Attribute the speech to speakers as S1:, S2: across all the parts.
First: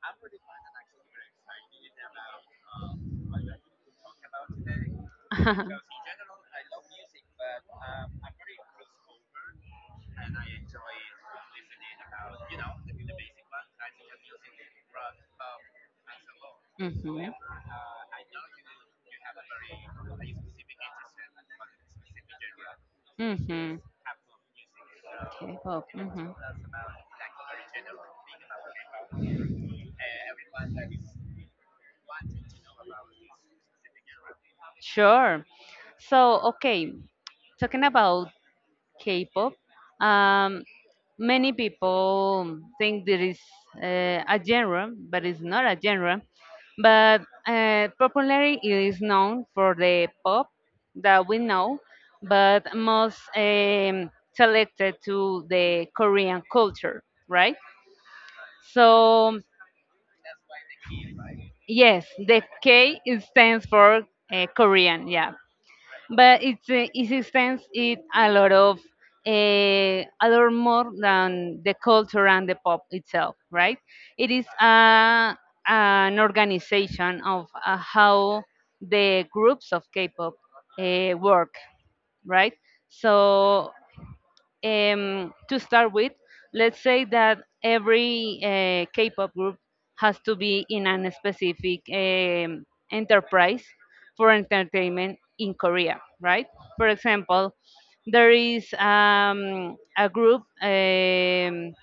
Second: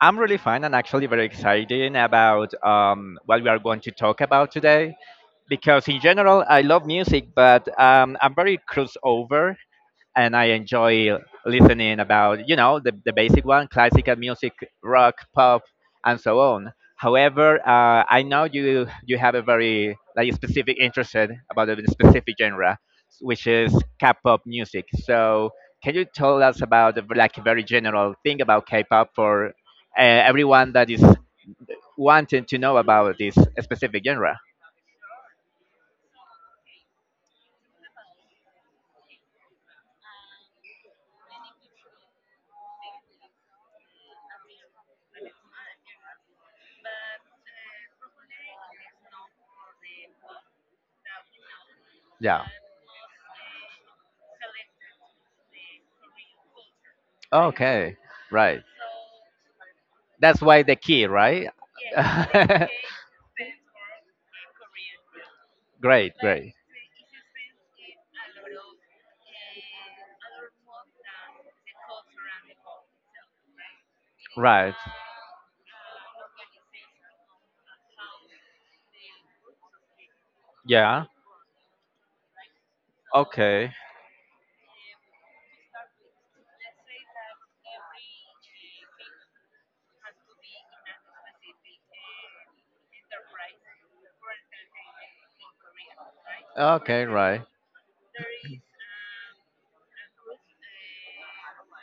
S1: I'm really fine and actually very excited about what we are going to talk about today, because in general I love music, but I'm very crossover and I enjoy listening about the basic one, classical music, rock, pop, and so on.
S2: Mhm.
S1: However, I know you have a very like specific interest about a specific genre, which is
S2: Mhm.
S1: K-pop music. So
S2: Okay. Hope.
S1: can you
S2: Mhm.
S1: tell us about the, like a very general thing about K-pop for everyone that is wanting to know about this specific genre?
S2: Sure. So okay, talking about K-pop, um, many people think there is a genre, but it's not a genre. But popularly, it is known for the pop that we know,
S1: Yeah.
S2: but most selected to the Korean culture, right?
S1: Okay. Right.
S2: So
S1: That's why the key, right?
S2: yes, the K is stands for Korean, yeah.
S1: Great,
S2: But
S1: great.
S2: it's it extends it a lot of uh, a lot more than the culture and the pop itself, right? It is
S1: Right.
S2: a, an organization of how the groups of K-pop
S1: Yeah.
S2: work, right? So
S1: Okay.
S2: to start with, let's say that every K-pop group has to be in a specific enterprise for entertainment in Korea, right? For
S1: Okay, right.
S2: example, there is a group.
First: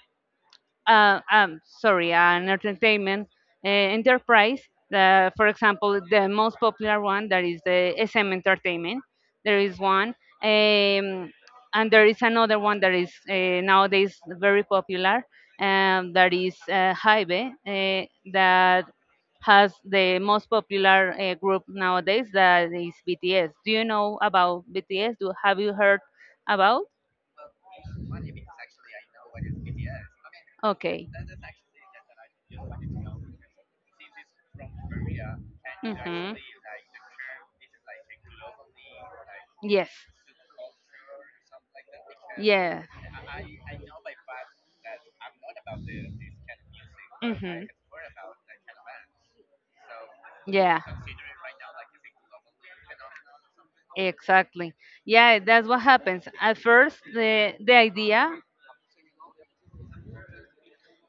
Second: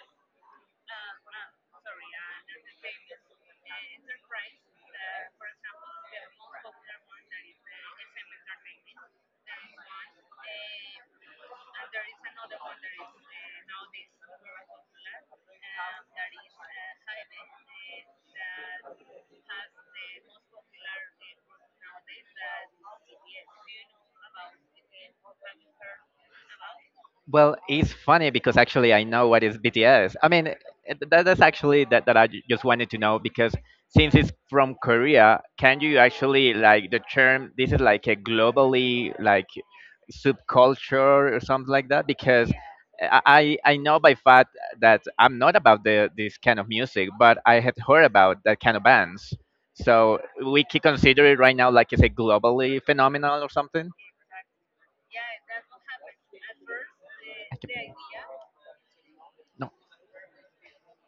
S2: Sorry, an entertainment enterprise. For example, the most popular one that is the SM Entertainment. There is one, um, and there is another one that is nowadays very popular. That is Hybe, that has the most popular group nowadays. That is BTS. Do you know about BTS? Do have you heard about?
S1: Well, it's funny because actually I know what is BTS. I mean,
S2: Okay.
S1: that, that's actually that, that just wanted to know because since it's from Korea, can you
S2: Mm-hmm.
S1: actually like the term? This is like a globally like
S2: Yes.
S1: subculture or something like that, because
S2: Yeah.
S1: I know by fact that I'm not about the this kind of music, but I
S2: Mm-hmm.
S1: had heard about that kind of bands. So we
S2: Yeah.
S1: could consider it right now like it's a globally phenomenon or something.
S2: Exactly. Yeah, that's what happens. At first, the
S1: Thank you.
S2: idea
S1: No.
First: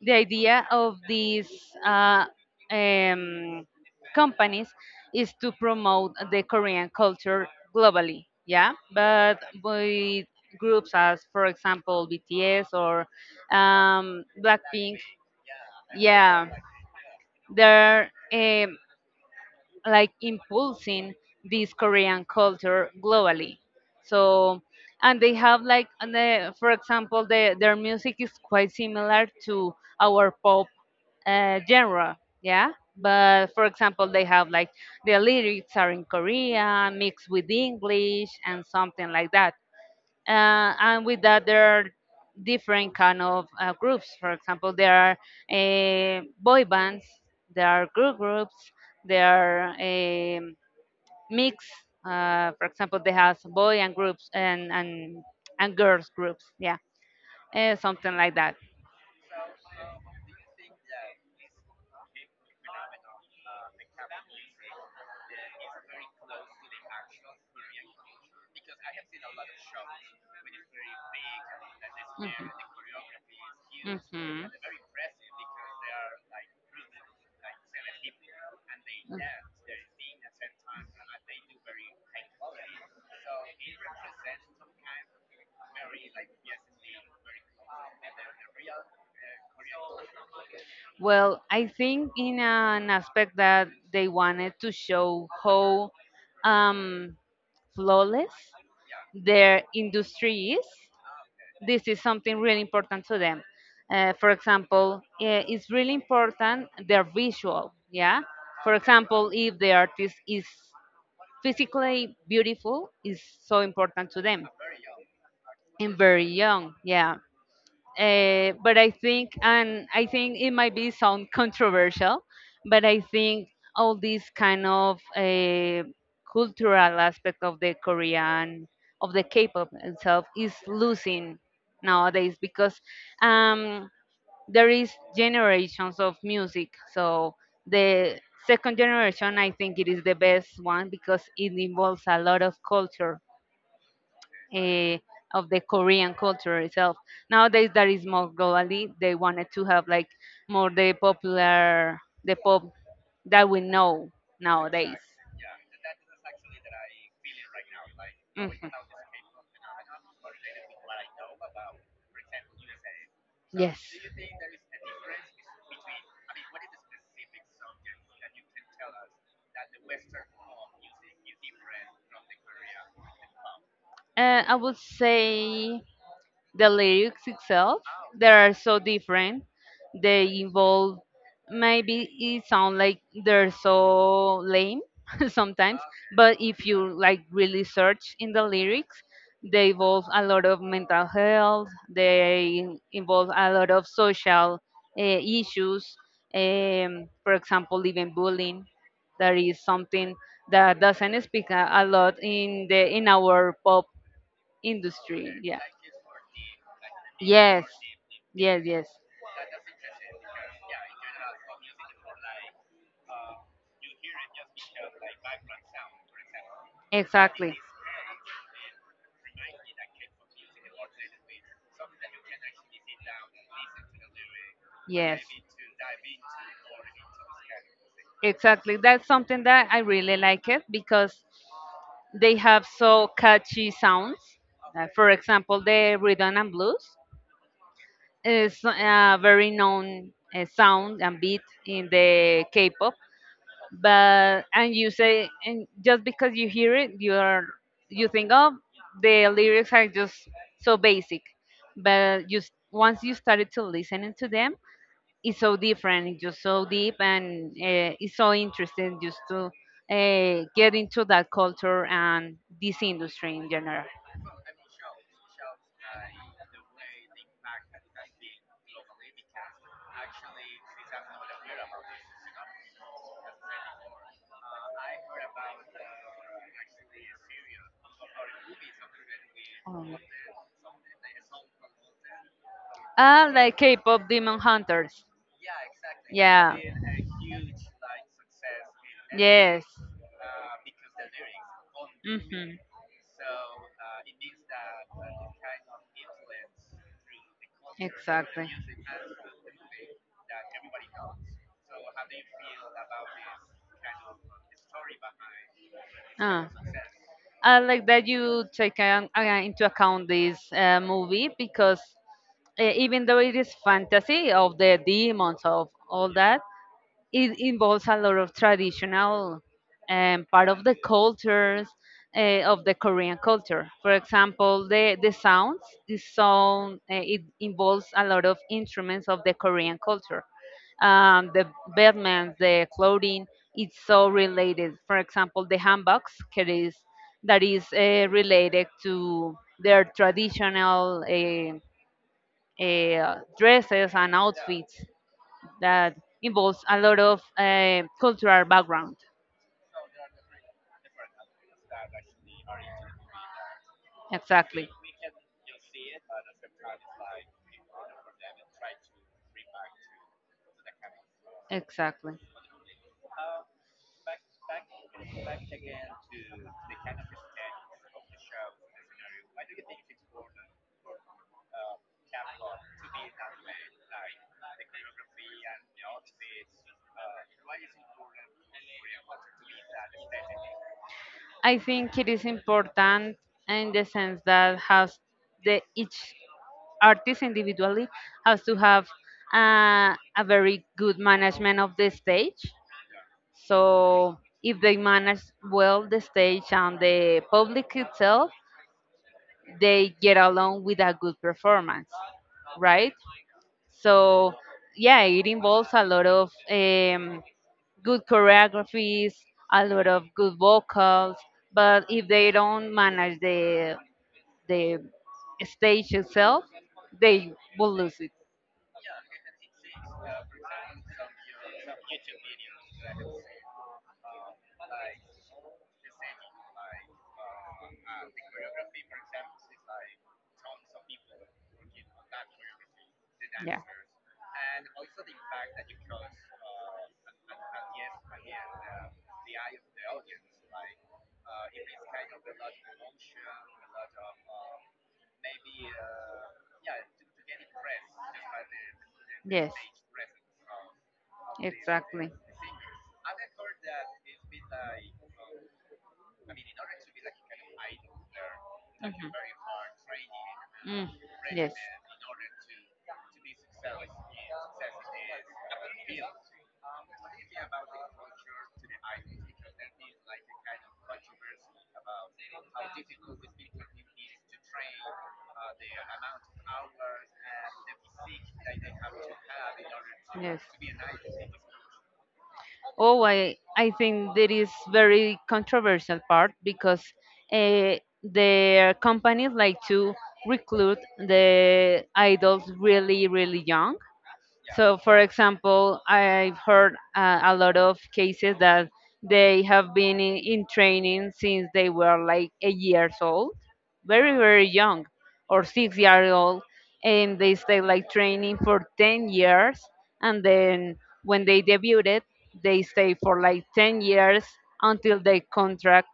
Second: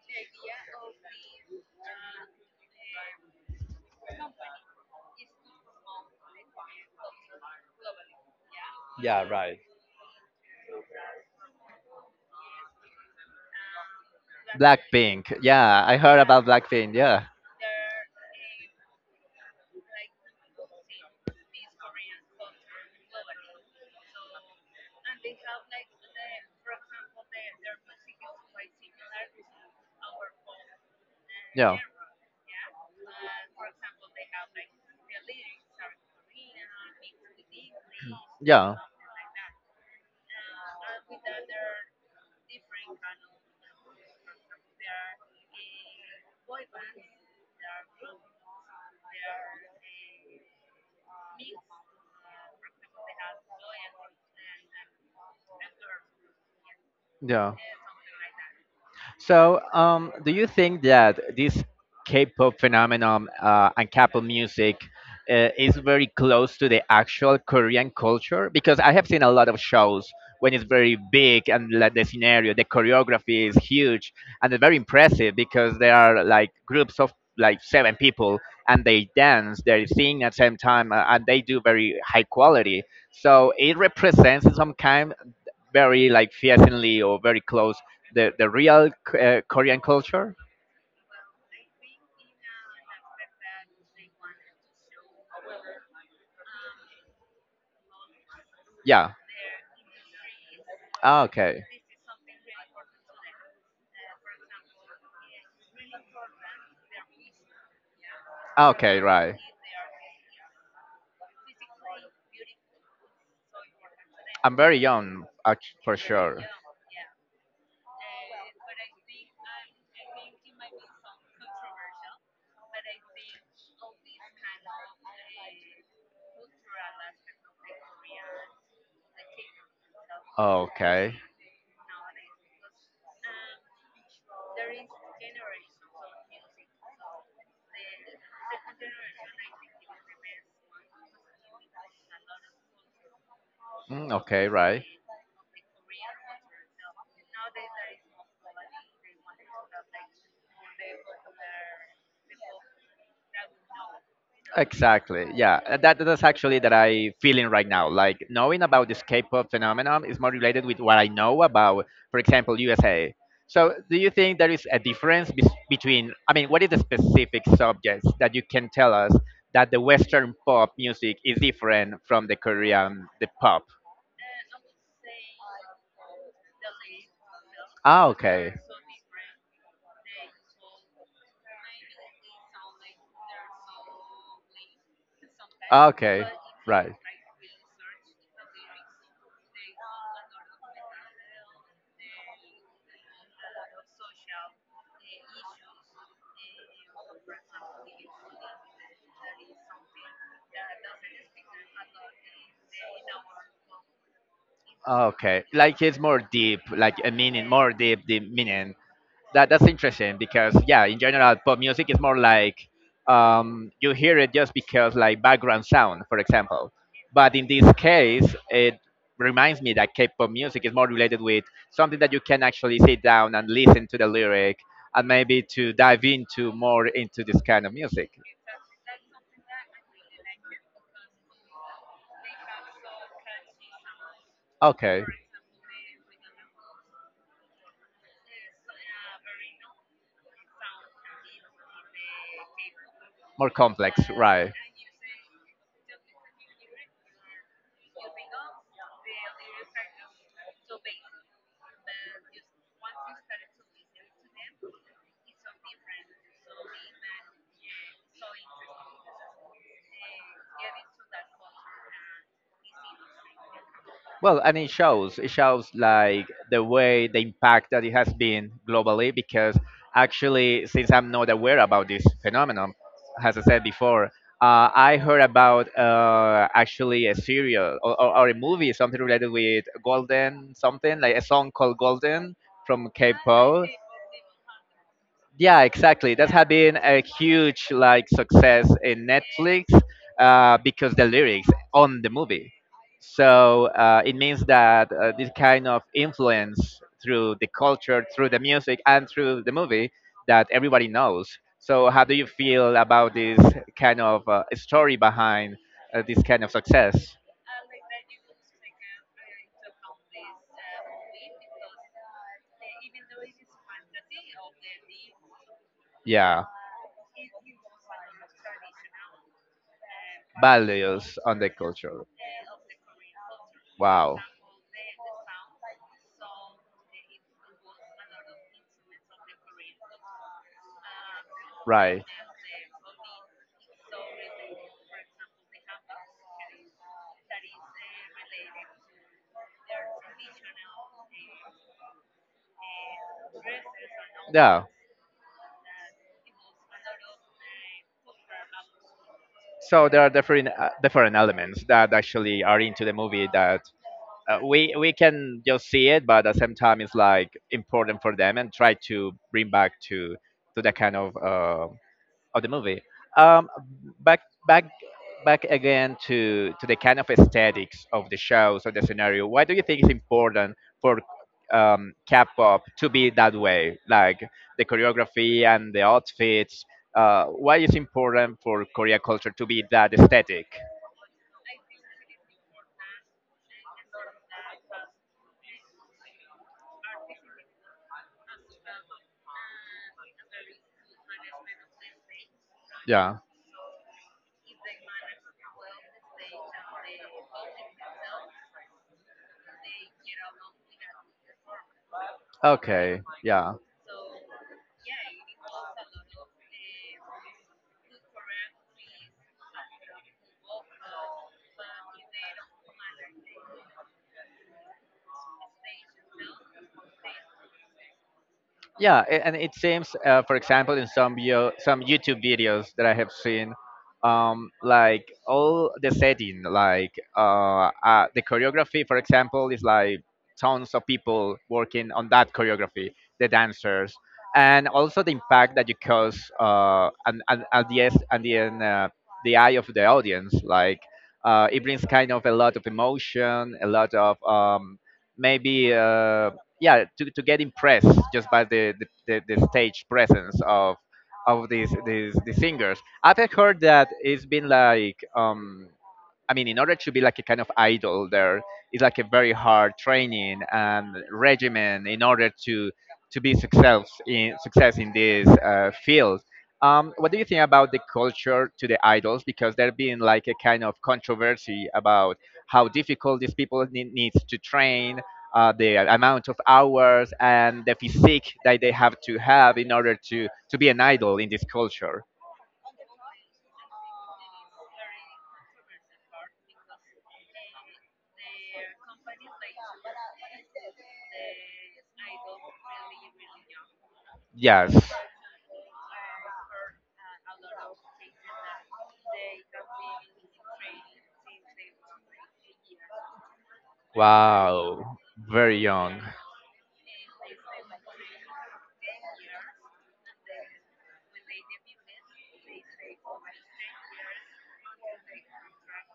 S2: the idea of these uh, um, companies is to promote the Korean culture globally, yeah,
S1: Yeah, yeah,
S2: but
S1: right, yes.
S2: with groups as, for example, BTS or Blackpink,
S1: Blackpink. Blackpink. Yeah, I heard, yeah,
S2: yeah,
S1: about, yeah, Blackpink. Yeah.
S2: they're like impulsing this Korean culture globally. So, and they have like, and the, for example, the, their music is quite similar to our pop
S1: Yeah.
S2: genre, yeah. But for example, they have like the lyrics are in Korean mixed with English and something like that and with that there are different kind of groups. For example, there are boy bands, there are girl groups, there are mix. For example, they have boy and groups and girls groups, yeah.
S1: Yeah. Yeah.
S2: Something like that.
S1: So, do you think that this K-pop phenomenon and K-pop music is very close to the actual Korean culture? Because I have seen a lot of shows when it's very big and like the
S2: Mhm.
S1: scenario, the choreography is huge, and it's very impressive because there are like groups of like seven people, and they dance, they sing at the same
S2: Mhm.
S1: time, and they do very high quality. So it represents some kind very like fiercely or very close the real Korean culture?
S2: Well, I think in an aspect that they wanted to show how um, flawless
S1: Yeah.
S2: their industry is,
S1: Ah, okay.
S2: this is something really important to them. For example, it's really important their visual. Yeah.
S1: Ah,
S2: For
S1: okay.
S2: example,
S1: Right.
S2: if the artist is physically beautiful is so important to them
S1: I'm very young, for
S2: and very
S1: sure.
S2: young, yeah. But I think and I think it might be sound controversial, but I think all these kind of cultural aspect of the Korean of the K-pop itself is
S1: Okay.
S2: losing nowadays because um, there is generations of music. So the second generation I think it is the best one because it involves a lot of culture,
S1: Mm, okay, right.
S2: eh, of the Korean culture itself. Nowadays that is more globally they wanted to have like more the popular the pop that we know nowadays.
S1: Exactly. Yeah, that that's actually that I feeling right now. Like knowing
S2: Mhm.
S1: about this K-pop phenomenon is more related with what I know about, for example, USA. So,
S2: Yes.
S1: do you think there is a difference between, I mean, what is the specific subjects that you can tell us that the Western pop music is different from the Korean, the pop?
S2: I would say the lyrics itself
S1: Ah,
S2: they
S1: okay.
S2: are so different. They involve, maybe it sound like they're so lame, sometimes,
S1: Ah, okay,
S2: but if you
S1: right.
S2: like really search in the lyrics, they involve a lot of mental health, they involve a lot of social issues, for example even bullying, that is something that doesn't speak a lot in the in our pop industry,
S1: Okay,
S2: yeah.
S1: like it's more deep, like a meaning,
S2: Yes.
S1: more deep
S2: Yes,
S1: meaning.
S2: yes.
S1: That that's interesting because yeah, in general, pop music is more like you hear it just because like background sound, for example. But in
S2: Exactly.
S1: this case, it reminds me that K-pop music is more related with something that you can actually sit down and listen to the lyric and
S2: Yes.
S1: maybe to dive into more into this kind of music.
S2: Exactly. That's something that I really like it because they have so catchy sounds.
S1: Okay.
S2: For example, the rhythm and blues is a very known sound and beat in the K-pop.
S1: More complex,
S2: But
S1: right?
S2: and you say, and just because you hear it you are, you think, oh, the lyrics are just so basic, but once you started to listening to them, it's so different, it's just so deep and it's so interesting just to get into that culture and this industry in general.
S1: Well, and it shows. It shows like the way the impact that it has been globally, because actually, since I'm not aware about this phenomenon, as I said before, I heard about actually a serial or a movie, something related with
S2: Um.
S1: Golden, something like a song called Golden from
S2: Ah, like
S1: K-pop.
S2: K-pop Demon Hunters.
S1: Yeah, exactly, that had
S2: Yeah.
S1: been a huge like success in Netflix,
S2: Yes.
S1: because the lyrics on the movie.
S2: Mhm.
S1: So it means that this kind of influence through the culture, through the
S2: Exactly.
S1: music, and through the movie, that everybody knows. So how do you feel about this kind of story behind this kind
S2: Ah.
S1: of success?
S2: I like that you take into account this movie because even though it is fantasy of the demons of all that,
S1: Yeah,
S2: it involves a lot of traditional part of the
S1: values on the
S2: cultures
S1: culture.
S2: of the Korean culture. For
S1: Wow.
S2: example, the sounds, the sound, it involves a lot of instruments of the Korean culture. The
S1: Right.
S2: bedmans, the clothing, it's so related. For example, the handbags, that is related to their traditional dresses and
S1: Yeah.
S2: outfits that involves a lot of cultural background.
S1: So there are different different elements that actually are into the movie that uh,
S2: Exactly.
S1: we we can just see it, but at the same time, it's like important for them and try to bring back to that kind
S2: Exactly.
S1: of the movie. Um, back back back again to the kind of aesthetics of the shows or the scenario. Why do you think it's important for K-pop to be that way, like the choreography and the outfits? Why is important for Korea culture to be that aesthetic?
S2: I think it is important in the sense that has the each artist individually has to have a very good management of the stage.
S1: Yeah.
S2: So if they manage well the stage and the public itself, they get along with a good performance, right?
S1: Okay. Yeah.
S2: So, yeah, it involves a lot of good choreographies, a lot of good vocals, but if they don't manage the stage itself, they will lose it.
S1: Yeah, and it seems, for example, in some some YouTube videos that I have seen, like all the setting like the choreography, for example, is like tons of people working on that choreography, the
S2: Yeah.
S1: dancers, and also the impact that you cause, and at the and the end, the eye of the audience, like it brings kind of a lot of emotion, a lot of maybe yeah, to get impressed just by the
S2: Yes,
S1: stage presence of these
S2: exactly.
S1: these, these singers. I've heard that it's been like I mean, in order to be like a kind of idol, there is like a
S2: Mhm.
S1: very hard training
S2: Mm.
S1: and
S2: Yes.
S1: regimen in order to be success in success in this field. What do you think about the culture to the idols? Because there being like a kind of controversy about how difficult these people needs to train, the amount of hours, and the physique that they have to have in order to
S2: Yes.
S1: be an idol in this culture.
S2: Oh, I think that is very controversial part because uh, their companies like to recruit the idols really really young, yeah.
S1: Yes.
S2: So, for example, I've heard a lot of cases that they have been in training since they were like 8 years old, very, very young,
S1: Wow,
S2: or
S1: very
S2: six
S1: young.
S2: years old, and they stay like training for 10 years. And then when they debuted, they stay for like 10 years until their contract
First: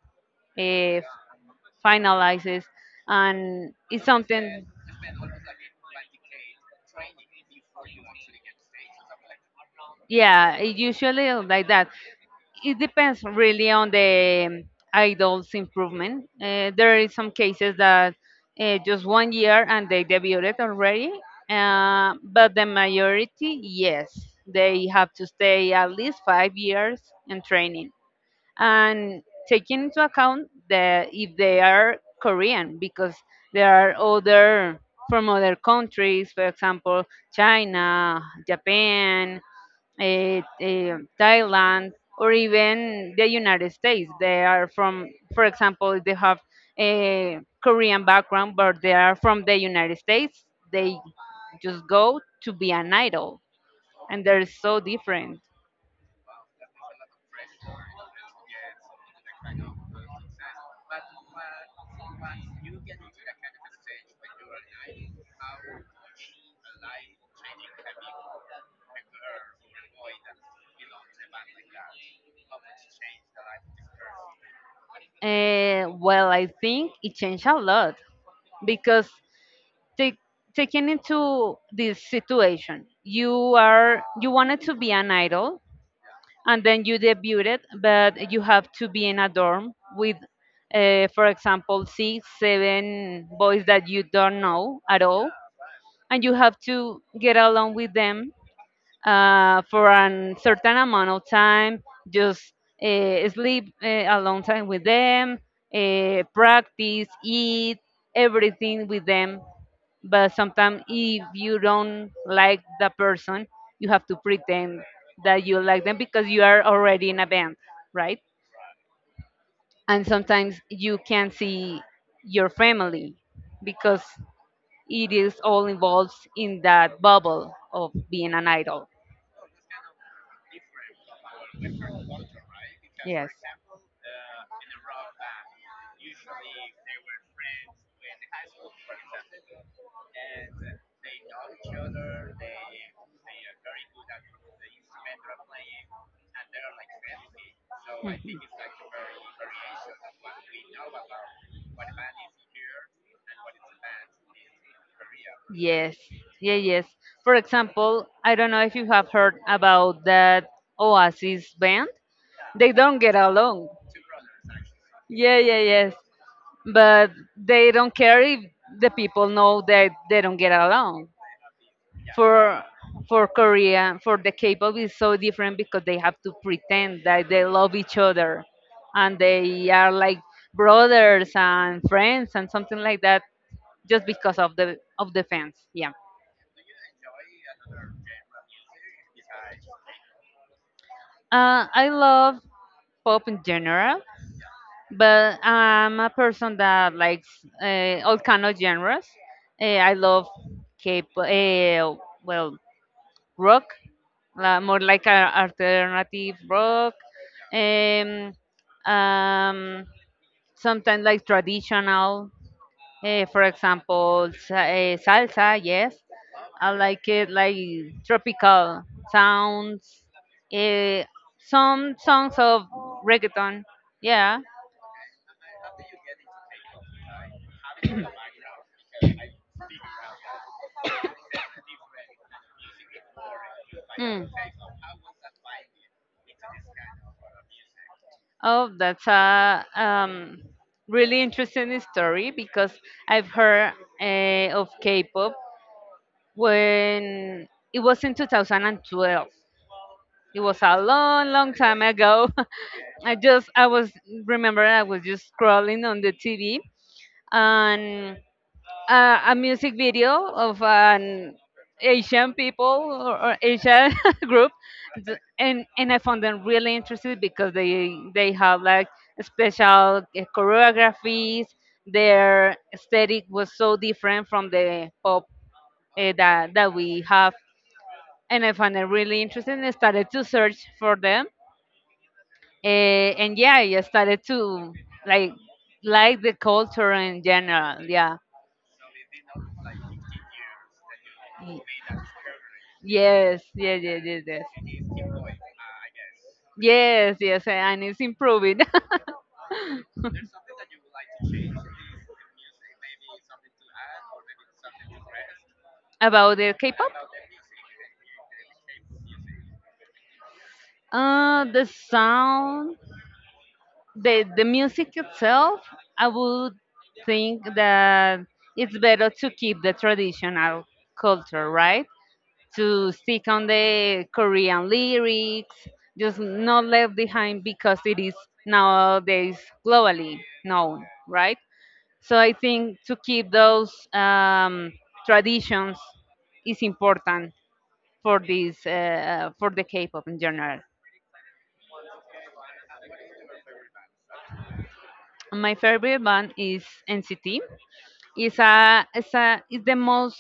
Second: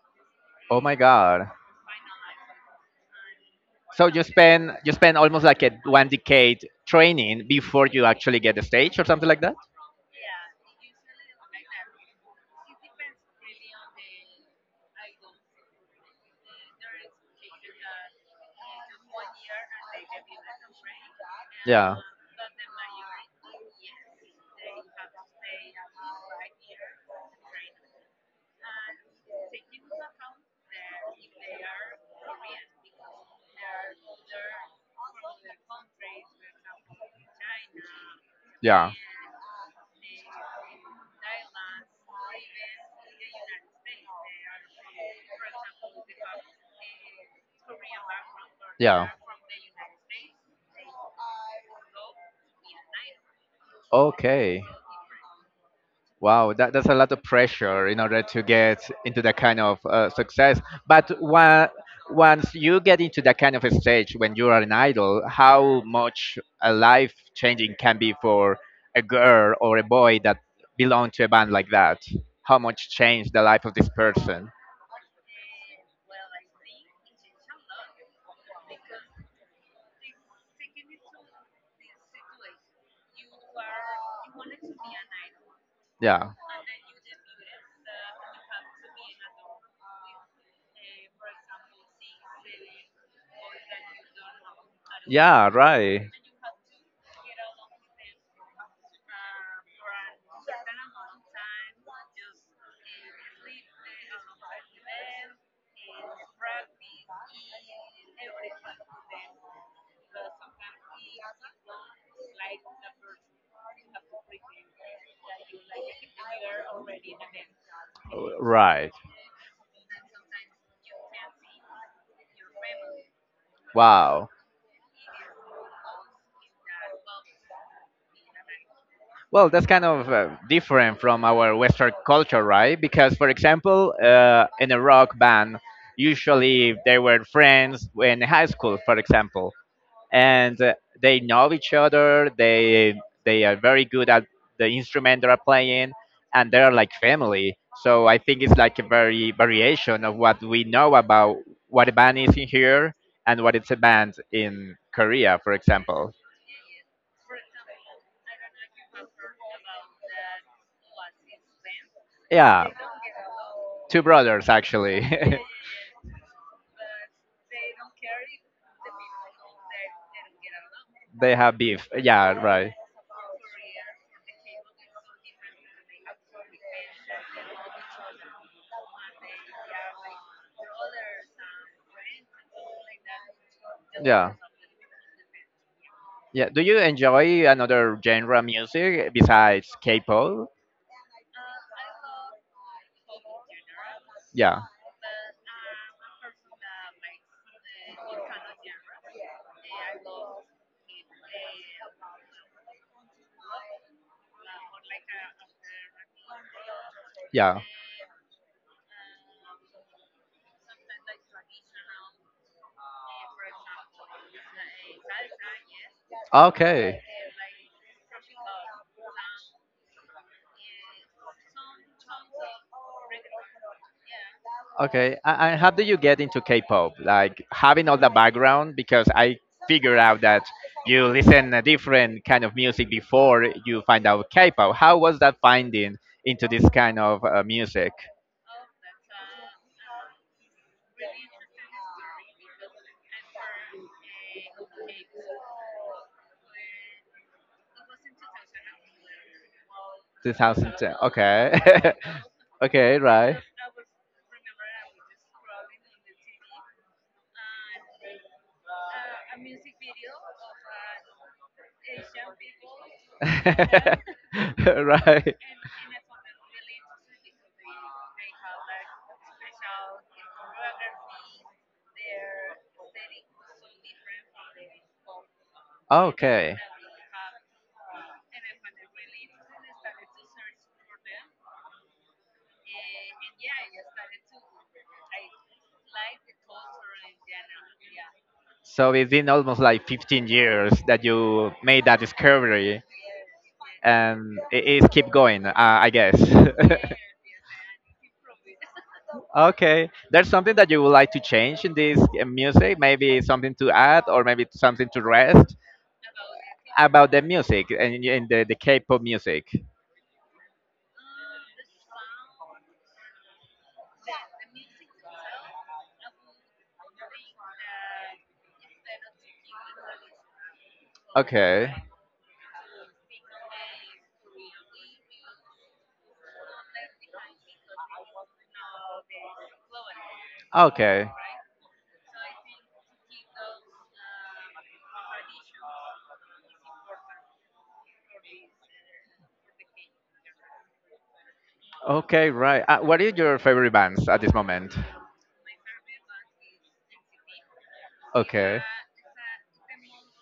S1: Oh my
S2: uh,
S1: God.
S2: finalizes. And it's
S1: So
S2: something.
S1: you spend almost like a one decade training before you actually get the stage or something like that?
S2: Yeah, it usually is like that. It depends really on the idol's improvement. There is some cases that just one year and they debuted already,
S1: Yeah.
S2: but the majority, yes, they have to stay at least 5 years in training and taking into account that if they are Korean, because there are other from other countries, for example, China,
S1: Yeah.
S2: Japan, Thailand, or even the United States. They are from, for example, they have a Korean background, but they
S1: Yeah.
S2: are from the United States. They just go to be an idol, and they're
S1: Okay.
S2: so different.
S1: Wow, that, that's a lot of pressure in order to get into that kind of success. But once you get into that kind of a stage when you are an idol, how much a life changing can be for a girl or a boy that belong to a band like that? How much change the life of this person?
S2: Eh, well, I think it changed a lot. Because take, taking into this situation, you are, you wanted to be an idol
S1: Yeah.
S2: and then you debuted, but you have to be in a dorm with, for example, 6 7 boys that you don't know at all
S1: Yeah, right.
S2: and you have to get along with them for a certain amount of time, just
S1: Um,
S2: sleep a long time with
S1: movement.
S2: them, practice, eat, everything with them. But sometimes, if you don't like the person, you have to pretend that you like them because you are already in a band, right?
S1: Right.
S2: And sometimes you can see your family because
S1: Wow.
S2: it is all involved in that bubble of being an idol.
S1: Well, that's kind of different from our Western culture, right? Because, for
S2: Yes. Mhm.
S1: example, in a rock band, usually they were friends in high school, for example, and they know each other. They are very good at the instrument they are playing, and they are like family. So I think it's like a very variation of what we know about what a band is in here and what it's a band in Korea, for
S2: Yes,
S1: example.
S2: yeah, yes. For example, I don't know if you have heard about that Oasis band.
S1: Yeah,
S2: They don't get along.
S1: two brothers actually.
S2: Yeah, yeah, yes. But they don't care if the people know that they don't get along.
S1: They have beef. Yeah,
S2: For
S1: right.
S2: for Korea, for the K-pop is so different because they have to pretend that they love each other, and they are like brothers and friends and something like that, just
S1: Yeah.
S2: because of the fans. Yeah.
S1: Yeah. Do you enjoy another genre music besides K-pop?
S2: I love pop in general,
S1: Yeah.
S2: but I'm a person that likes all kind of genres. I love K-pop, well, rock, more like a alternative rock.
S1: Yeah.
S2: Um, um, Sometimes like traditional. For example, salsa, yes. I
S1: Okay.
S2: like it like tropical sounds. Eh, some songs of reggaeton. Yeah.
S1: Okay, and how do you get into K-pop? Like having all the background, because I figured out that you listen a different kind of music before you find
S2: Mm.
S1: out K-pop. How was that finding into this kind of music?
S2: Oh, that's a really interesting story because I've heard of K-pop when it was in 2012.
S1: Two
S2: It was
S1: thousand
S2: a
S1: ten.
S2: long, long time
S1: Okay.
S2: ago.
S1: Okay.
S2: I
S1: Right.
S2: just, remember, I was just scrolling on the TV and a music video of an Asian people or Asian
S1: Right.
S2: group, and I found them really interesting because they have like special choreographies. Their aesthetic was so different from the pop
S1: Okay.
S2: that we have, and I found it really interesting. I started to search for them. And yeah, I just started to like like the culture in general. Yeah.
S1: So it's been almost like 15 years that you
S2: Y-
S1: made that discovery
S2: Yes, yes, yes, yes,
S1: and
S2: yes.
S1: it is keep going. I guess.
S2: Yes, yes, and it's improving.
S1: Okay. There's something that you would like to change in this music. Maybe something to add, or maybe something to rest
S2: About the K-pop,
S1: about the music and in the K-pop music.
S2: the sound, the music itself, I would think that it's better to keep the traditional culture,
S1: Okay.
S2: right? To stick on the Korean lyrics, just not left behind because it is nowadays globally known,
S1: Okay.
S2: right? So I think to keep those traditions is important for this for the K-pop in general.
S1: Okay, right. What are your favorite bands at this moment?
S2: My favorite band is NCT. It's
S1: Okay.
S2: a it's a it's the most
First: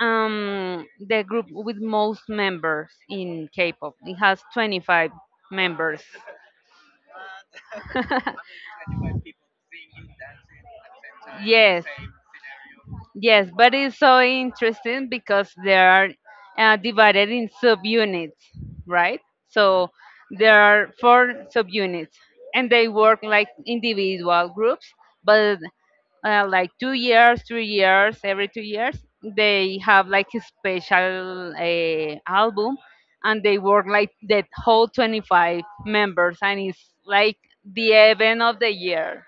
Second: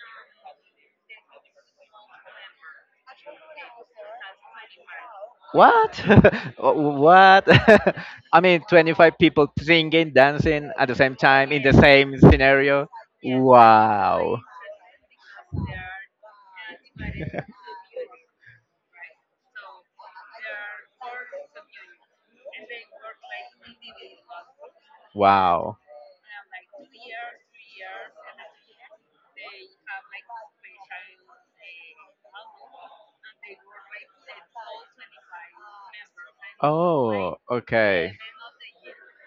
S2: the group with most members in K-pop. It has 25
S1: What?
S2: members.
S1: What? I mean, 25 people singing, dancing at the same time in the
S2: Yes,
S1: same scenario.
S2: yes, but it's so
S1: Wow.
S2: interesting because they are divided in subunits, right? So there are four subunits, and they work like individual groups, but
S1: Wow.
S2: like 2 years, 3 years, every 2 years, they have like a special album, and they work like that whole 25 members, and it's like
S1: Oh,
S2: the
S1: okay.
S2: event of the year.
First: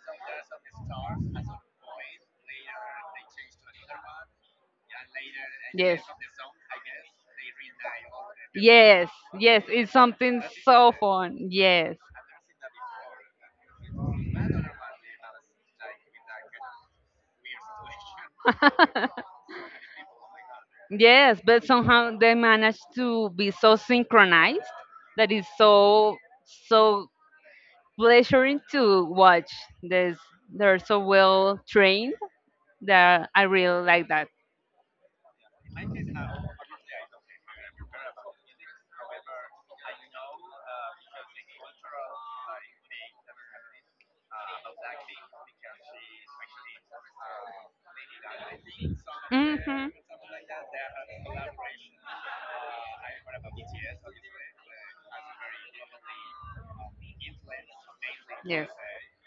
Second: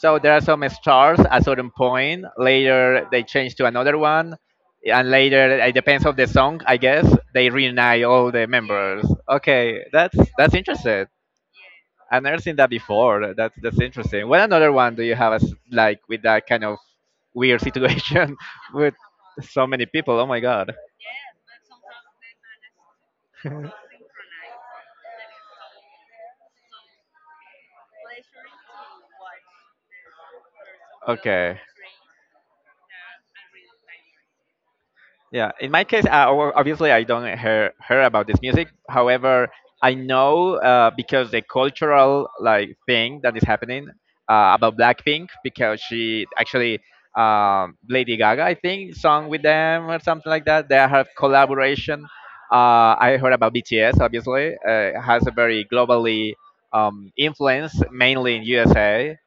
S1: So there are some stars at certain point. Later they change to another one, and later it
S2: Yes.
S1: depends on the song, I guess. They reunite all the members.
S2: Yes. Yes.
S1: Okay,
S2: It's something
S1: that's
S2: so
S1: interesting.
S2: fun. Yes.
S1: I've never seen that before. That's interesting. What another one do you have as like with that kind of weird situation with so many people? Oh my god.
S2: Yes. But somehow they manage to be so synchronized that it's so pleasuring to watch. There's They're so
S1: Okay.
S2: well trained that I really like that.
S1: Yeah, in my case, obviously I don't hear about this music. However, I know because the cultural like thing that is happening about Blackpink, because she actually Lady Gaga I think song with them
S2: Mhm.
S1: or something like that. They have collaboration. I heard about BTS, obviously has a very globally influence mainly in USA,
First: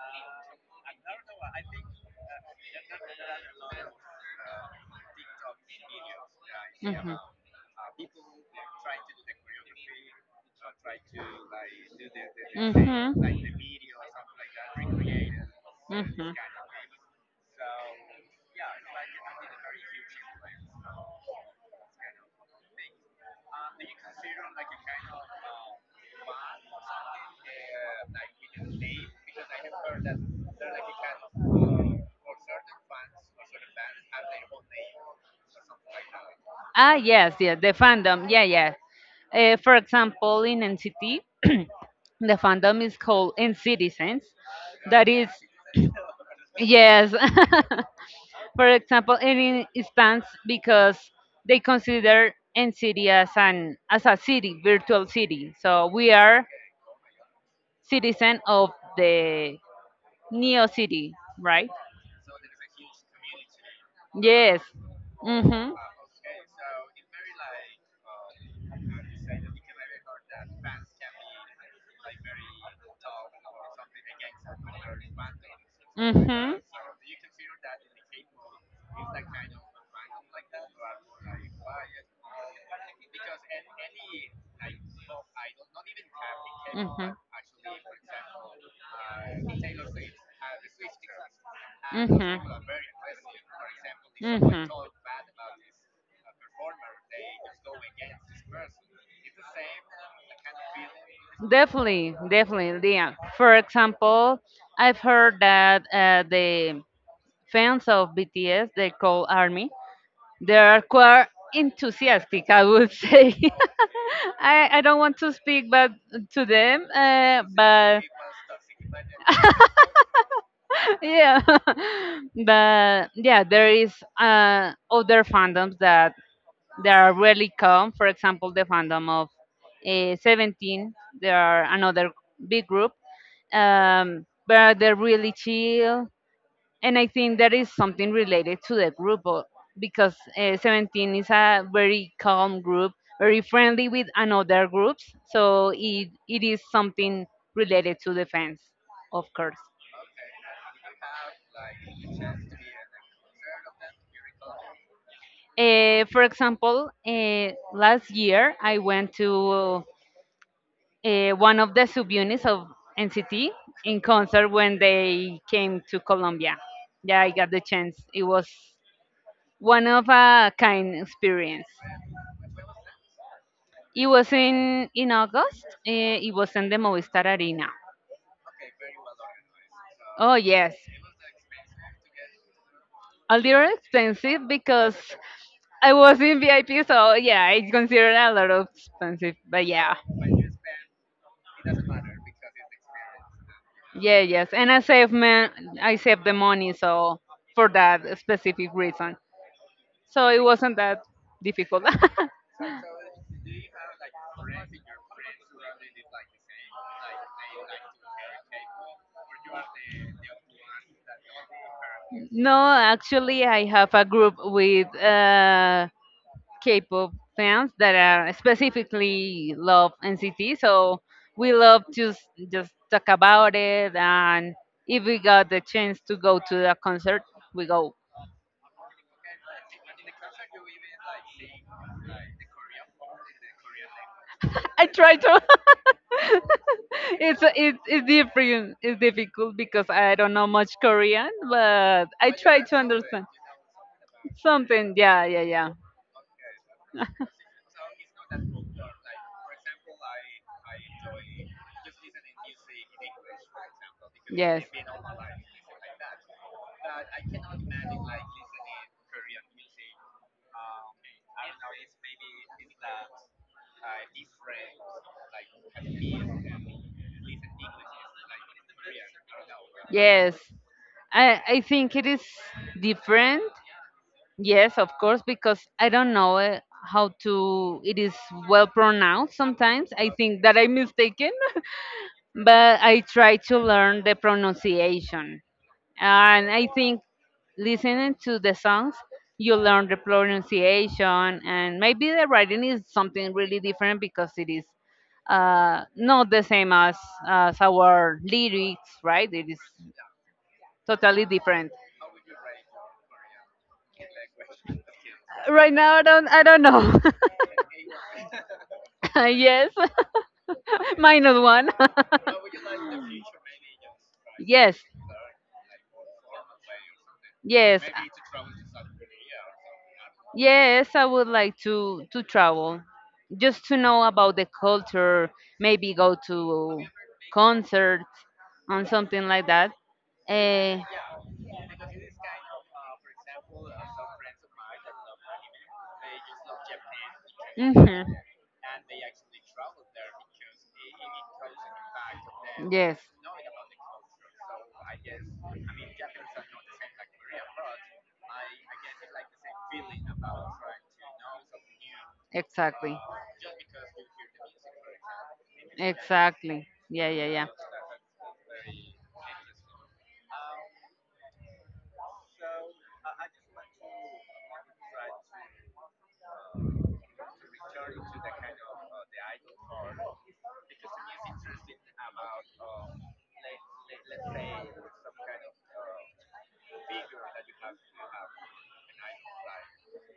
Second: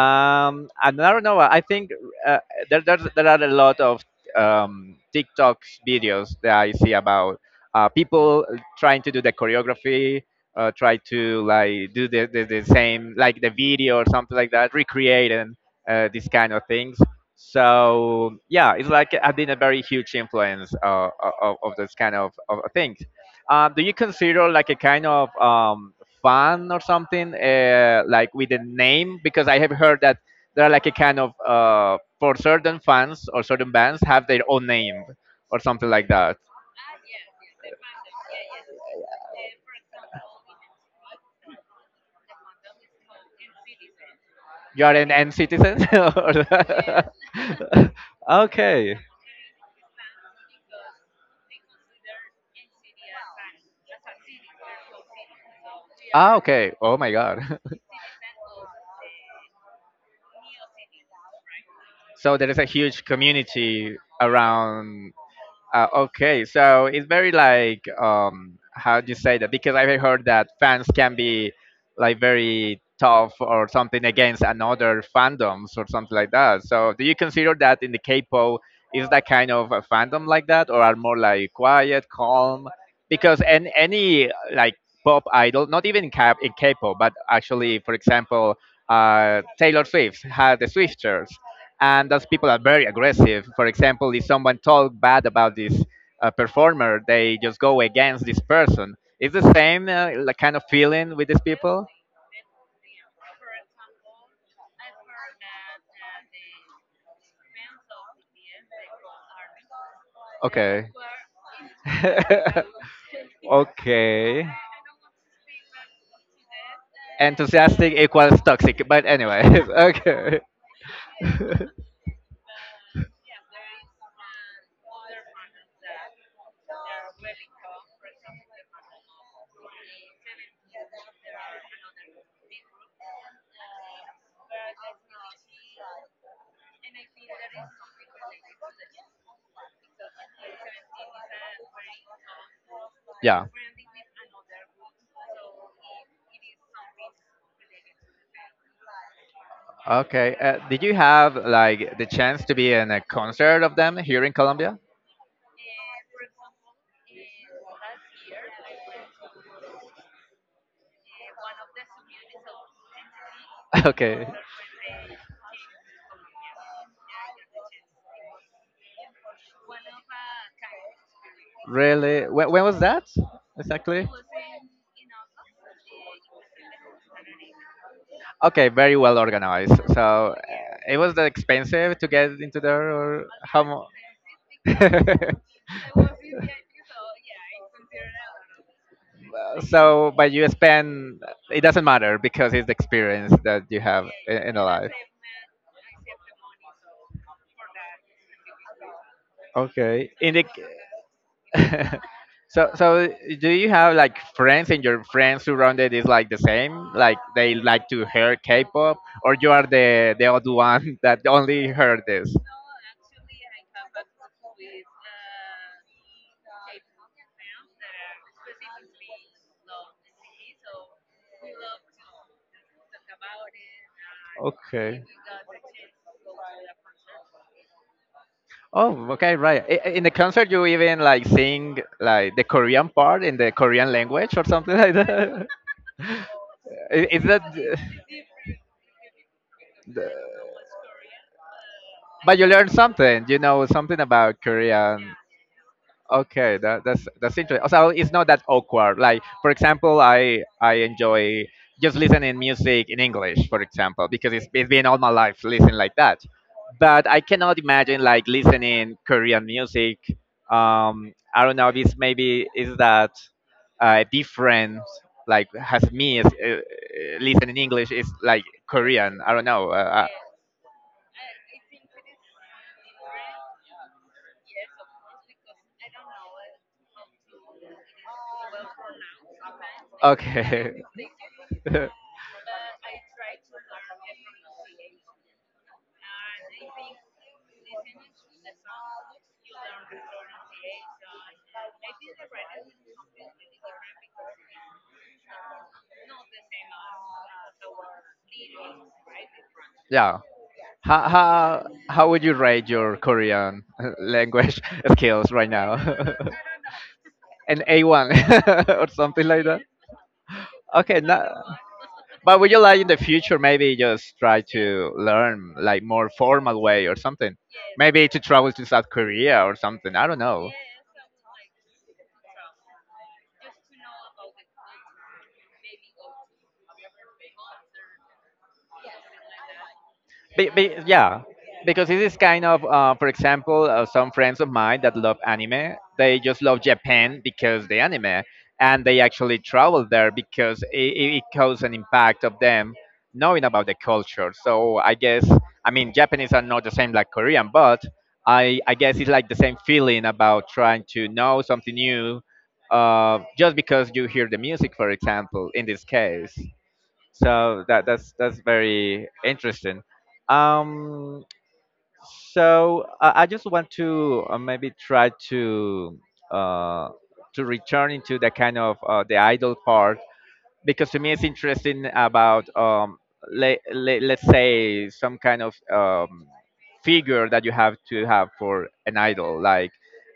S1: and I don't know. I think uh, there are a lot of TikTok videos that I see about people trying to do the choreography, try to like do the same like the video or something like that, recreating these kind of things. So yeah, it's like I've been a very huge influence of this kind of things. Do you consider like a kind of fun or something like with the name? Because I have heard that there are like a kind of for certain fans or certain bands have their own name or something like that.
S2: Ah, yes, yes, the fandom. Yeah, yeah. For example, in NCT, the fandom is called N Citizens.
S1: You are
S2: That
S1: an
S2: is,
S1: n citizen or-
S2: yes. For
S1: okay.
S2: example, in instance, because they consider NCT as an as a city, virtual city. So we
S1: Ah,
S2: are
S1: okay, oh my god.
S2: citizen of the Neo City, right?
S1: So there is a huge community
S2: Yes.
S1: around.
S2: Mm-hmm.
S1: Okay, so it's very like how do you say that? Because I've heard that fans can be like very tough or something against another fandoms or something like
S2: Mm-hmm.
S1: that. So do you consider that in the K-pop, is that kind of a fandom like that, or are more like quiet, calm? Because and any like pop idol, not even in K- in
S2: Mm-hmm.
S1: K-pop,
S2: Mm-hmm.
S1: but actually, for example, Taylor Swift had the Swifters and those people are very aggressive. For example, if someone
S2: Mm-hmm.
S1: talk bad about this performer, they just go against this person. It's the same like kind of feeling with these people.
S2: Definitely, definitely. Yeah. For example, I've heard that the fans of BTS, they call ARMY, they are
S1: Okay.
S2: quite enthusiastic, I would say.
S1: Okay.
S2: I don't want to speak but to them,
S1: Enthusiastic
S2: but
S1: equals toxic, but anyways, okay.
S2: yeah but yeah there is other fandoms that they are really calm, for example the fandom of
S1: Yeah,
S2: 17.
S1: that
S2: They
S1: there
S2: are
S1: are.
S2: another big group,
S1: And
S2: um, but they're really
S1: technology,
S2: chill, and I
S1: and
S2: think that
S1: there is
S2: is something related to the group
S1: so much because
S2: because
S1: twenty
S2: 17 is
S1: seventeen
S2: a very calm group,
S1: is a,
S2: very
S1: yeah, so it.
S2: friendly with another groups. So it is something related to the fans, of course.
S1: Okay. Did you have like the chance to be in a concert of them here in Colombia?
S2: For example, last year I went to one of the subunits of NCT in
S1: Okay.
S2: concert when they came to Colombia. Yeah, I got the chance. It was one of a kind experience.
S1: Really? When was that
S2: It
S1: exactly?
S2: was in August. Eh, it was in the Movistar Arena.
S1: Okay, very well organized. So
S2: Oh yes,
S1: it was that expensive to get into there, or
S2: a
S1: how
S2: little expensive because
S1: much?
S2: I was in VIP, so yeah, it's considered a lot of expensive. But yeah,
S1: So, but you spend. It doesn't matter because it's the experience that you have
S2: yeah,
S1: in,
S2: yes,
S1: in a
S2: and I
S1: life.
S2: saved, man, I saved the money so for that specific reason.
S1: Okay.
S2: So
S1: In
S2: it
S1: the
S2: wasn't that difficult.
S1: so do you have like friends and your friends surrounded is like the same? Like they like to hear K-pop, or you are the odd one that only heard this?
S2: No, actually, I have a group with K-pop fans that are specifically love NCT. So we love to just talk about it, and if
S1: Okay.
S2: we got the chance to go to the concert, we go.
S1: Oh, okay, right. In the concert, you even like sing like the Korean part in the Korean language or something
S2: I
S1: like
S2: try to.
S1: that? Is
S2: it's
S1: that?
S2: it's it's different. It's difficult because
S1: The-
S2: I don't know much Korean, but I
S1: but you
S2: try
S1: learn
S2: to understand
S1: something, you know, something about
S2: something.
S1: Korean.
S2: Yeah, yeah, yeah.
S1: Okay, that's interesting. So it's not that awkward. Like for example, I enjoy just listening music in English, for example, because it's,
S2: Yes.
S1: it's been all my life listening like that. But I cannot imagine like listening Korean music. I don't know if it's maybe is that different. Like has me is, listening English is like Korean. I don't know.
S2: Yes,
S1: I
S2: I think it is different. Yes, of course, because I don't know how to. It is well pronounced sometimes. I think that I'm mistaken, but I try to learn the pronunciation. And I think listening to the songs, you learn the pronunciation, and maybe the writing is something really different because it is not the same as our lyrics, right? It is
S1: yeah. How
S2: totally
S1: how
S2: different.
S1: how would you rate your Korean language skills right
S2: Right
S1: now?
S2: now, I don't, I don't know.
S1: An A one or something like that.
S2: Yes.
S1: Okay, no,
S2: Minus one.
S1: but would you like in the future maybe just try
S2: Yes,
S1: to learn like more formal way or something?
S2: yes.
S1: Maybe to travel to South Korea or something. I don't know.
S2: Yes, I would like to travel just to know about the culture, maybe go to concerts and something like that. Uh,
S1: Yeah, because this is kind of, for example, some friends of mine that love anime, they just love Japan because the
S2: mhm.
S1: anime, and they actually travel there because it caused an impact of them
S2: Yes.
S1: knowing about the culture. So I guess, I mean, Japanese are not the same like Korean, but I guess it's like the same feeling about trying to know something new
S2: Exactly.
S1: just because you hear the music, for example, in this case.
S2: Exactly. Yeah, yeah, yeah.
S1: So that's very interesting. Um, so I just want to maybe try uh, to return into the kind of the idol part because to me it's interesting about let's say some kind of figure that you have to have for an idol. Like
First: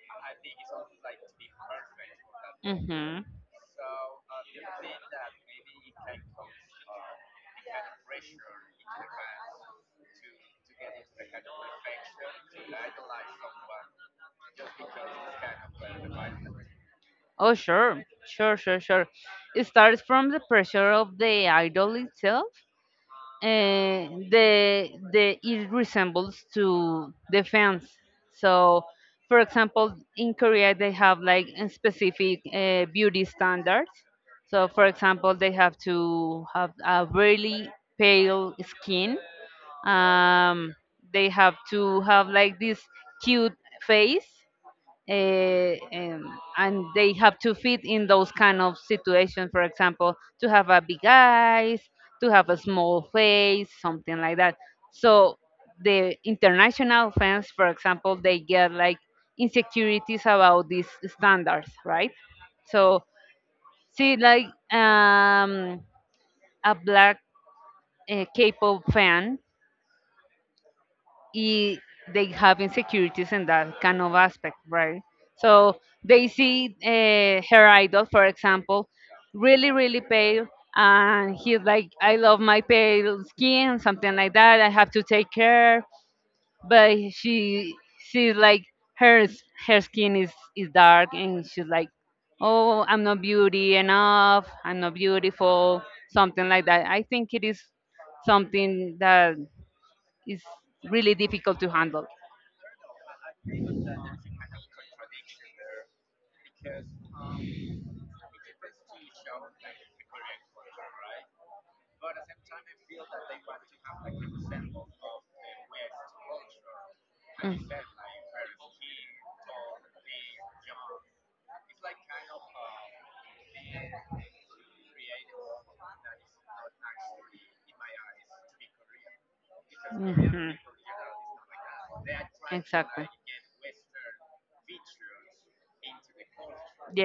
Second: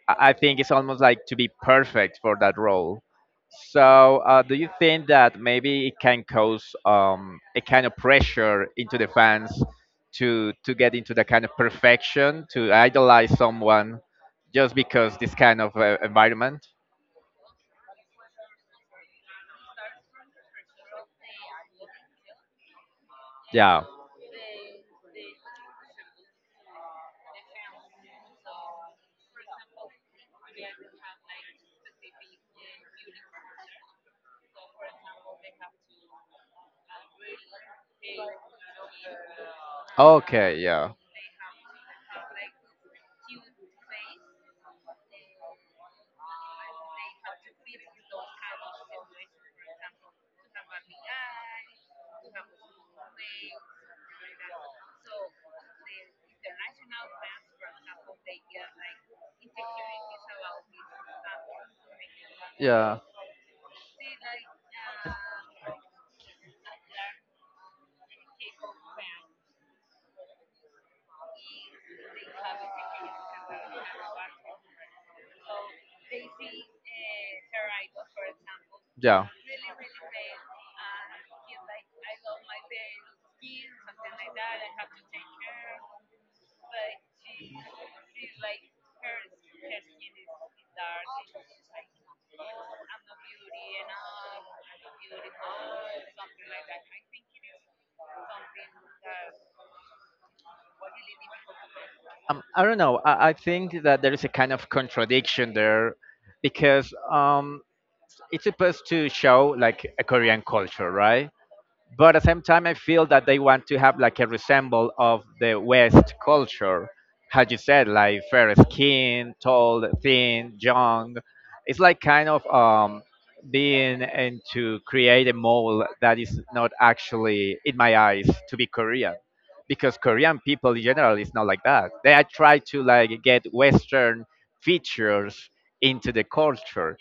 S1: I think it's almost like to be perfect for that role.
S2: Mhm.
S1: So do you think that maybe it can cause um, a kind of pressure into the fans to to get into the kind of perfection to idolize someone just because this kind of environment?
S2: Oh, sure, sure, sure, sure. It starts from the pressure of the idol itself.
S1: Yeah.
S2: The it resembles to the fans. So, for example, in Korea they have like a specific beauty standards. So, for example, they have to have a really pale skin.
S1: Okay,
S2: Um,
S1: yeah.
S2: they have to have like this cute face, and they have to fit in those kind of situations, for example to have a big eyes, to have a small face, something like that. So the international fans, for example, they get like insecurities about these standards, right? So see like
S1: Yeah.
S2: a black k-pop fan i- they have insecurities in that kind of aspect, right? So they see her idol, for example, really, really pale, and he's like, I love my pale skin, something like that. I have to take care. But she sees like her her skin is dark, and she's like, Oh, I'm not beauty enough. I'm not beautiful. Something like that. I think it is something that is really difficult to handle.
S1: I don't know. I think that there is a kind of contradiction there because it's supposed to show like a Korean culture, right? But at the same time, I feel that they want to have like a resemble of the West culture, how you said, like fair skin, tall, thin, young. It's like kind of being and to create a mold that is not actually, in my eyes, to be Korean, because Korean people in general is not like that. They are try to like get Western features into the culture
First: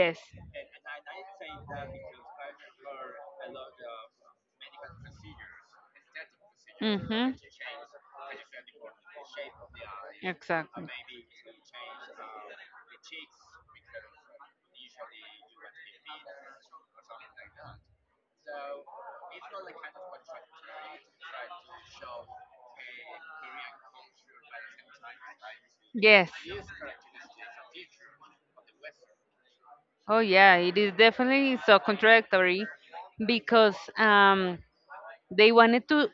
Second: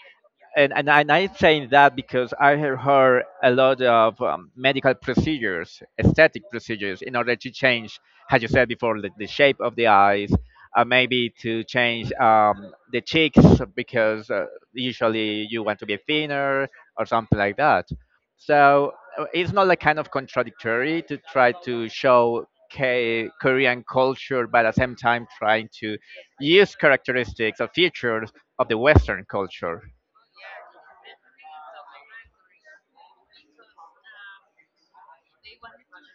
S1: and I'm saying that because I have heard a lot of medical procedures, aesthetic procedures, in
S2: Mm-hmm.
S1: order to change, as you said before, the shape of the eyes,
S2: Exactly.
S1: maybe to change the cheeks because usually you want to be thinner or something like that. So it's not like kind of contradictory to try to show. K- Korean culture, but at the same time trying to
S2: Yes.
S1: use characteristics or features of the Western culture.
S2: Oh yeah, it is definitely so contradictory because they wanted to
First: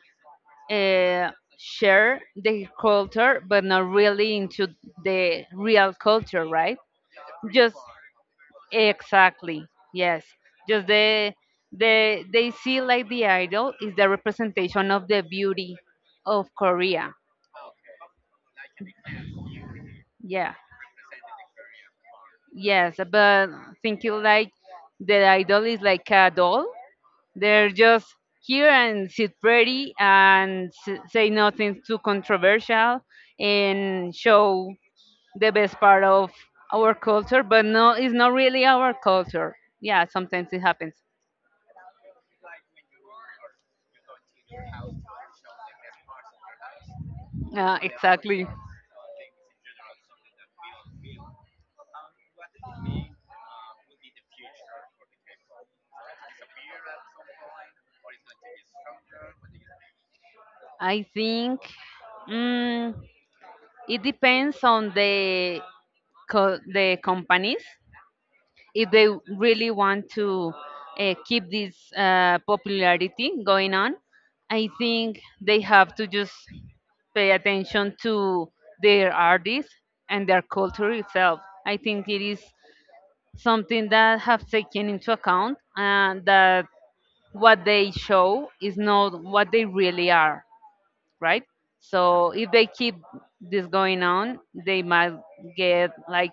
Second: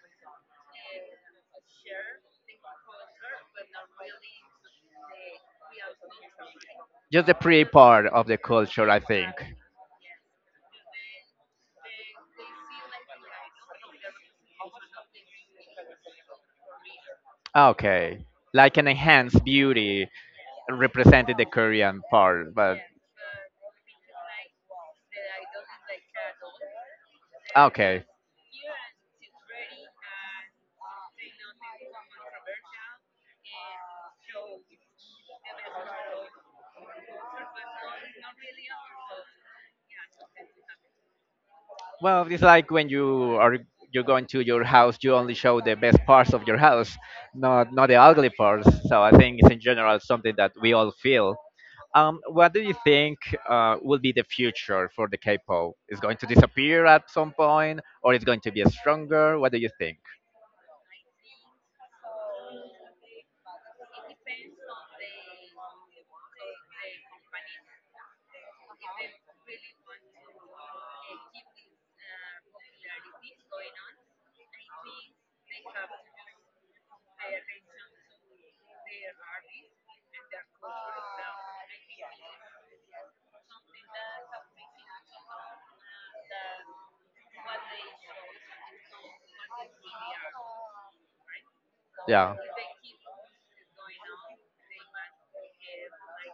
S2: uh, share the culture, but not really into the real culture, right?
S1: Just the pre
S2: Just
S1: part of the culture, I think.
S2: Exactly. Yes. Just the they see like the idol is the representation of the beauty of Korea.
S1: Ah, okay, like an enhanced beauty
S2: Yeah.
S1: represented the Korean part, but
S2: Yes, but thinking like the idol is like a doll.
S1: ah,
S2: They're
S1: okay.
S2: just here and sit pretty and say nothing too controversial and show the best part of our culture, but no, it's not really our culture. Yeah, sometimes it happens.
S1: Well, it's like when you are you're going to your house, you only show the best parts of your house, not
S2: Yeah,
S1: not the ugly
S2: exactly.
S1: parts. So I think it's in general something that we all feel. What do you think will be the future for the K-pop? Is going to disappear at some point, or it's going to be stronger? What do you think?
S2: I think, mm, it depends on the the companies, if they really want to keep this popularity going on. I think they have to just pay attention to their artists and their culture itself. I think it is something that have taken into account and that what they show is not what they really are, right? So
S1: Yeah.
S2: if they keep this going on, they might get like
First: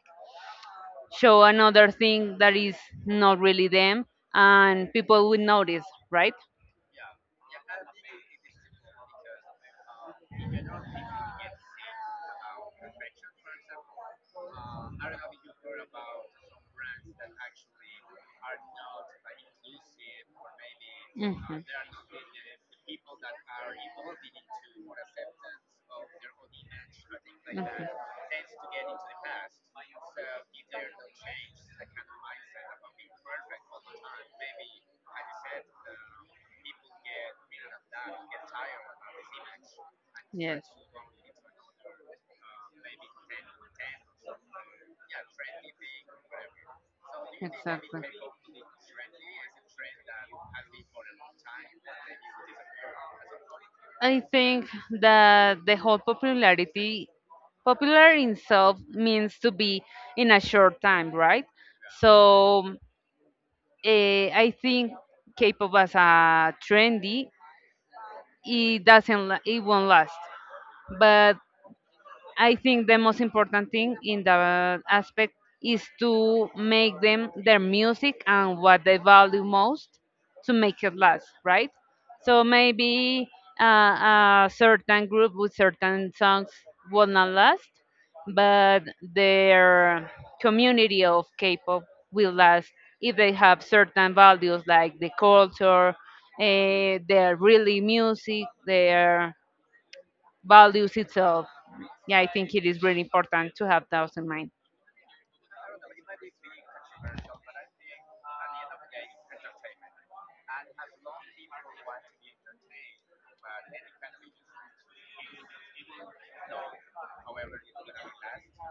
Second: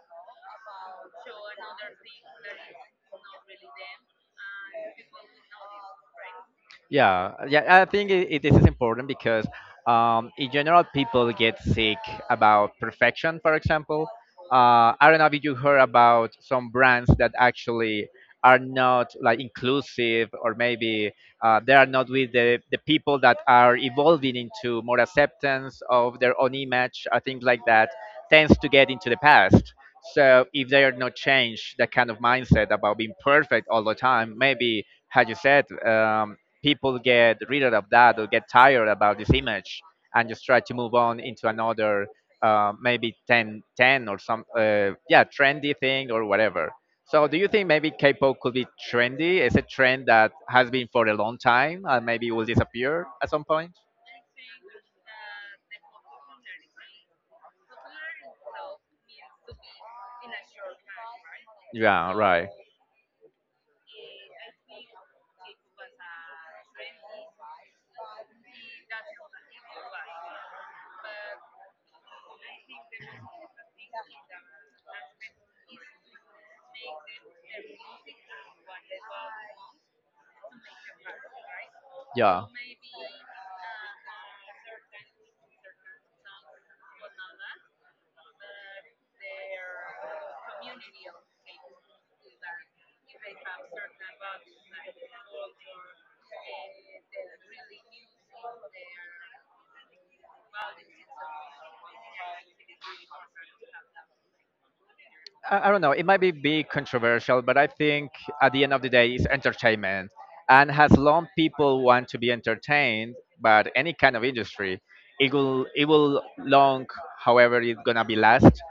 S2: show another thing that is not really them, and people will notice, right?
S1: Yeah, yeah, I think this is important because, in general, people get sick about perfection. For example, I don't know if you heard about some brands that actually are not like inclusive, or maybe
S2: Mhm. Mhm.
S1: they are not with the people that are evolving into more acceptance of their own image, or things like that, tends to get into the past. So if they are not changed, that kind of mindset about being perfect all the time, maybe how you said, people get rid of that or get tired about this image and just try
S2: Yes.
S1: to move on into another maybe ten or some yeah, trendy thing or whatever. So do you think maybe
S2: Exactly.
S1: K-pop could be trendy? Is a trend that has been for a long time and maybe will disappear at some point?
S2: I think that the whole popularity, popular in itself means to be in a short time, right?
S1: Yeah, right.
S2: So, eh, I think K-pop as a trendy, it doesn't, it won't last. But I think the most important thing in that aspect is to make them their music and what they value most to make it last, right?
S1: Yeah.
S2: So maybe a certain group with certain songs will not last, but their community of K-pop will last if they have certain values like the culture, their really music, their values itself. Yeah, I think it is really important to have those in mind.
S1: I don't know. It might be big controversial, but I think at the end of the day, it's entertainment. And as long people want to be entertained, but any kind of industry, it will long, however, it's gonna be last.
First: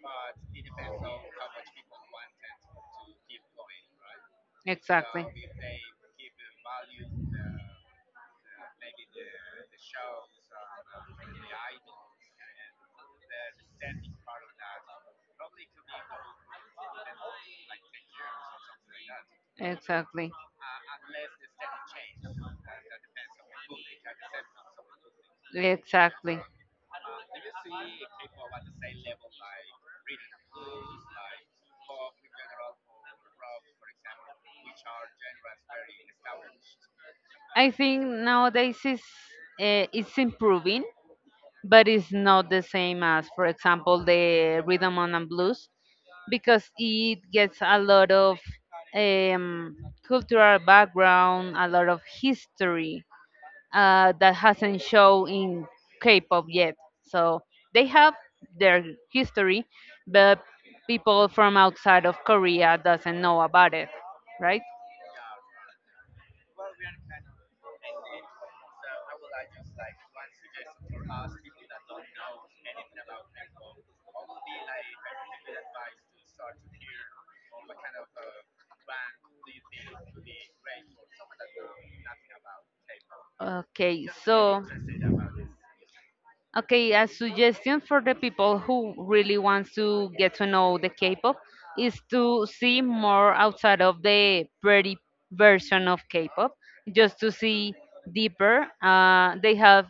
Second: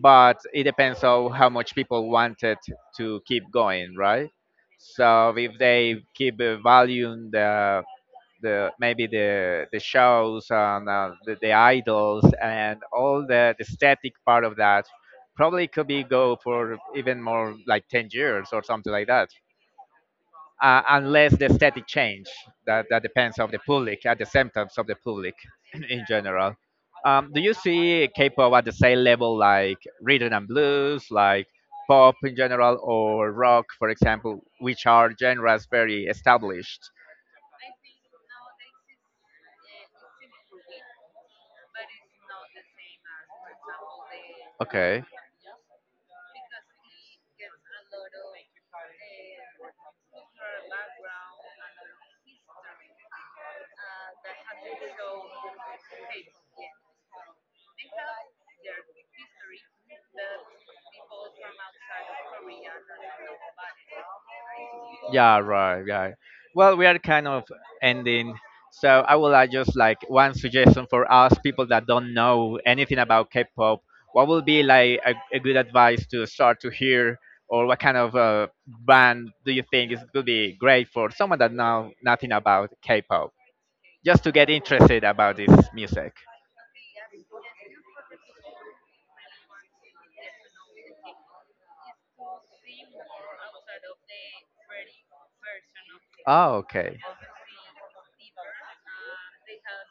S1: But it depends on how much people want it to keep going, right?
S2: Exactly.
S1: So if they keep valuing the maybe the shows and the idols and all the static part of that, probably could be go for even more like 10 years or something like that
S2: Exactly.
S1: unless the static change, that depends of the public and the symptoms of the public in
S2: Exactly.
S1: general. Do you see k-pop at the same level like rhythm and blues, like pop in general or rock for example, which are genres very established?
S2: I think nowadays is it's improving, but it's not the same as, for example, the rhythm
S1: Okay.
S2: and blues, because it gets a lot of um, cultural background, a lot of history that hasn't shown in K-pop yet. So they have their history, but people from outside of Korea doesn't know about it, right?
S1: Yeah, right, right. Well, we are kind of ending. So I would like just like one suggestion for us people that don't know anything about K-pop. What would be like a good advice to start to hear, or what kind of band do you think is could be great for someone that know nothing about K-pop,
S2: Okay,
S1: just to get
S2: so.
S1: interested about this music?
S2: Okay, a suggestion for the people who really wants to get to know the K-pop is to see more outside of the pretty version of
S1: Oh,
S2: K-pop,
S1: okay.
S2: just to see deeper. They have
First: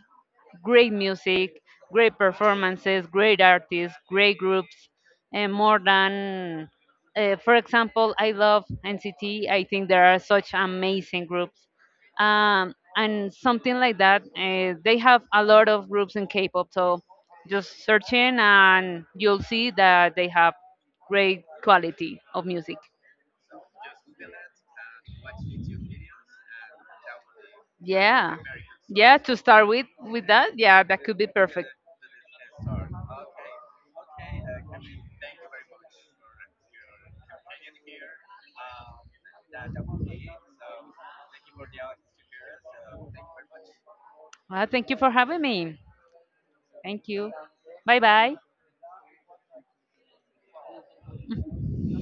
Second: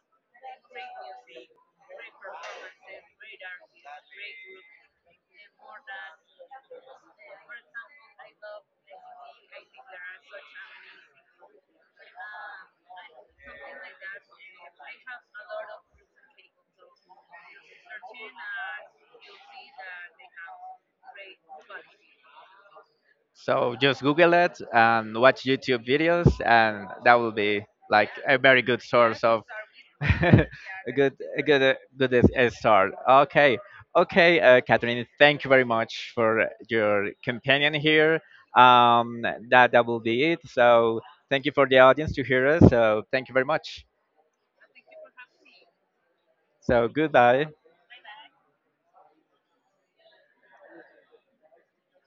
S2: great music, great performances, great artists, great groups, and more than, for example, I love NCT. I think there are such amazing groups, and something like that. They have a lot of groups in K-pop, so just search in and you'll see that they have great quality of music.
S1: So just Google it and watch YouTube videos, and that will be like
S2: Yeah,
S1: a very good
S2: yeah.
S1: source
S2: To
S1: of
S2: start with
S1: a
S2: that, yeah, that could be
S1: a good,
S2: perfect.
S1: good start. Okay, okay, Catherine, thank you very much for your companion here. Um, that will be it. So thank you for the audience to hear us. So thank you very much.
S2: Well, thank you for having me.
S1: So
S2: Thank you.
S1: goodbye.
S2: Bye bye.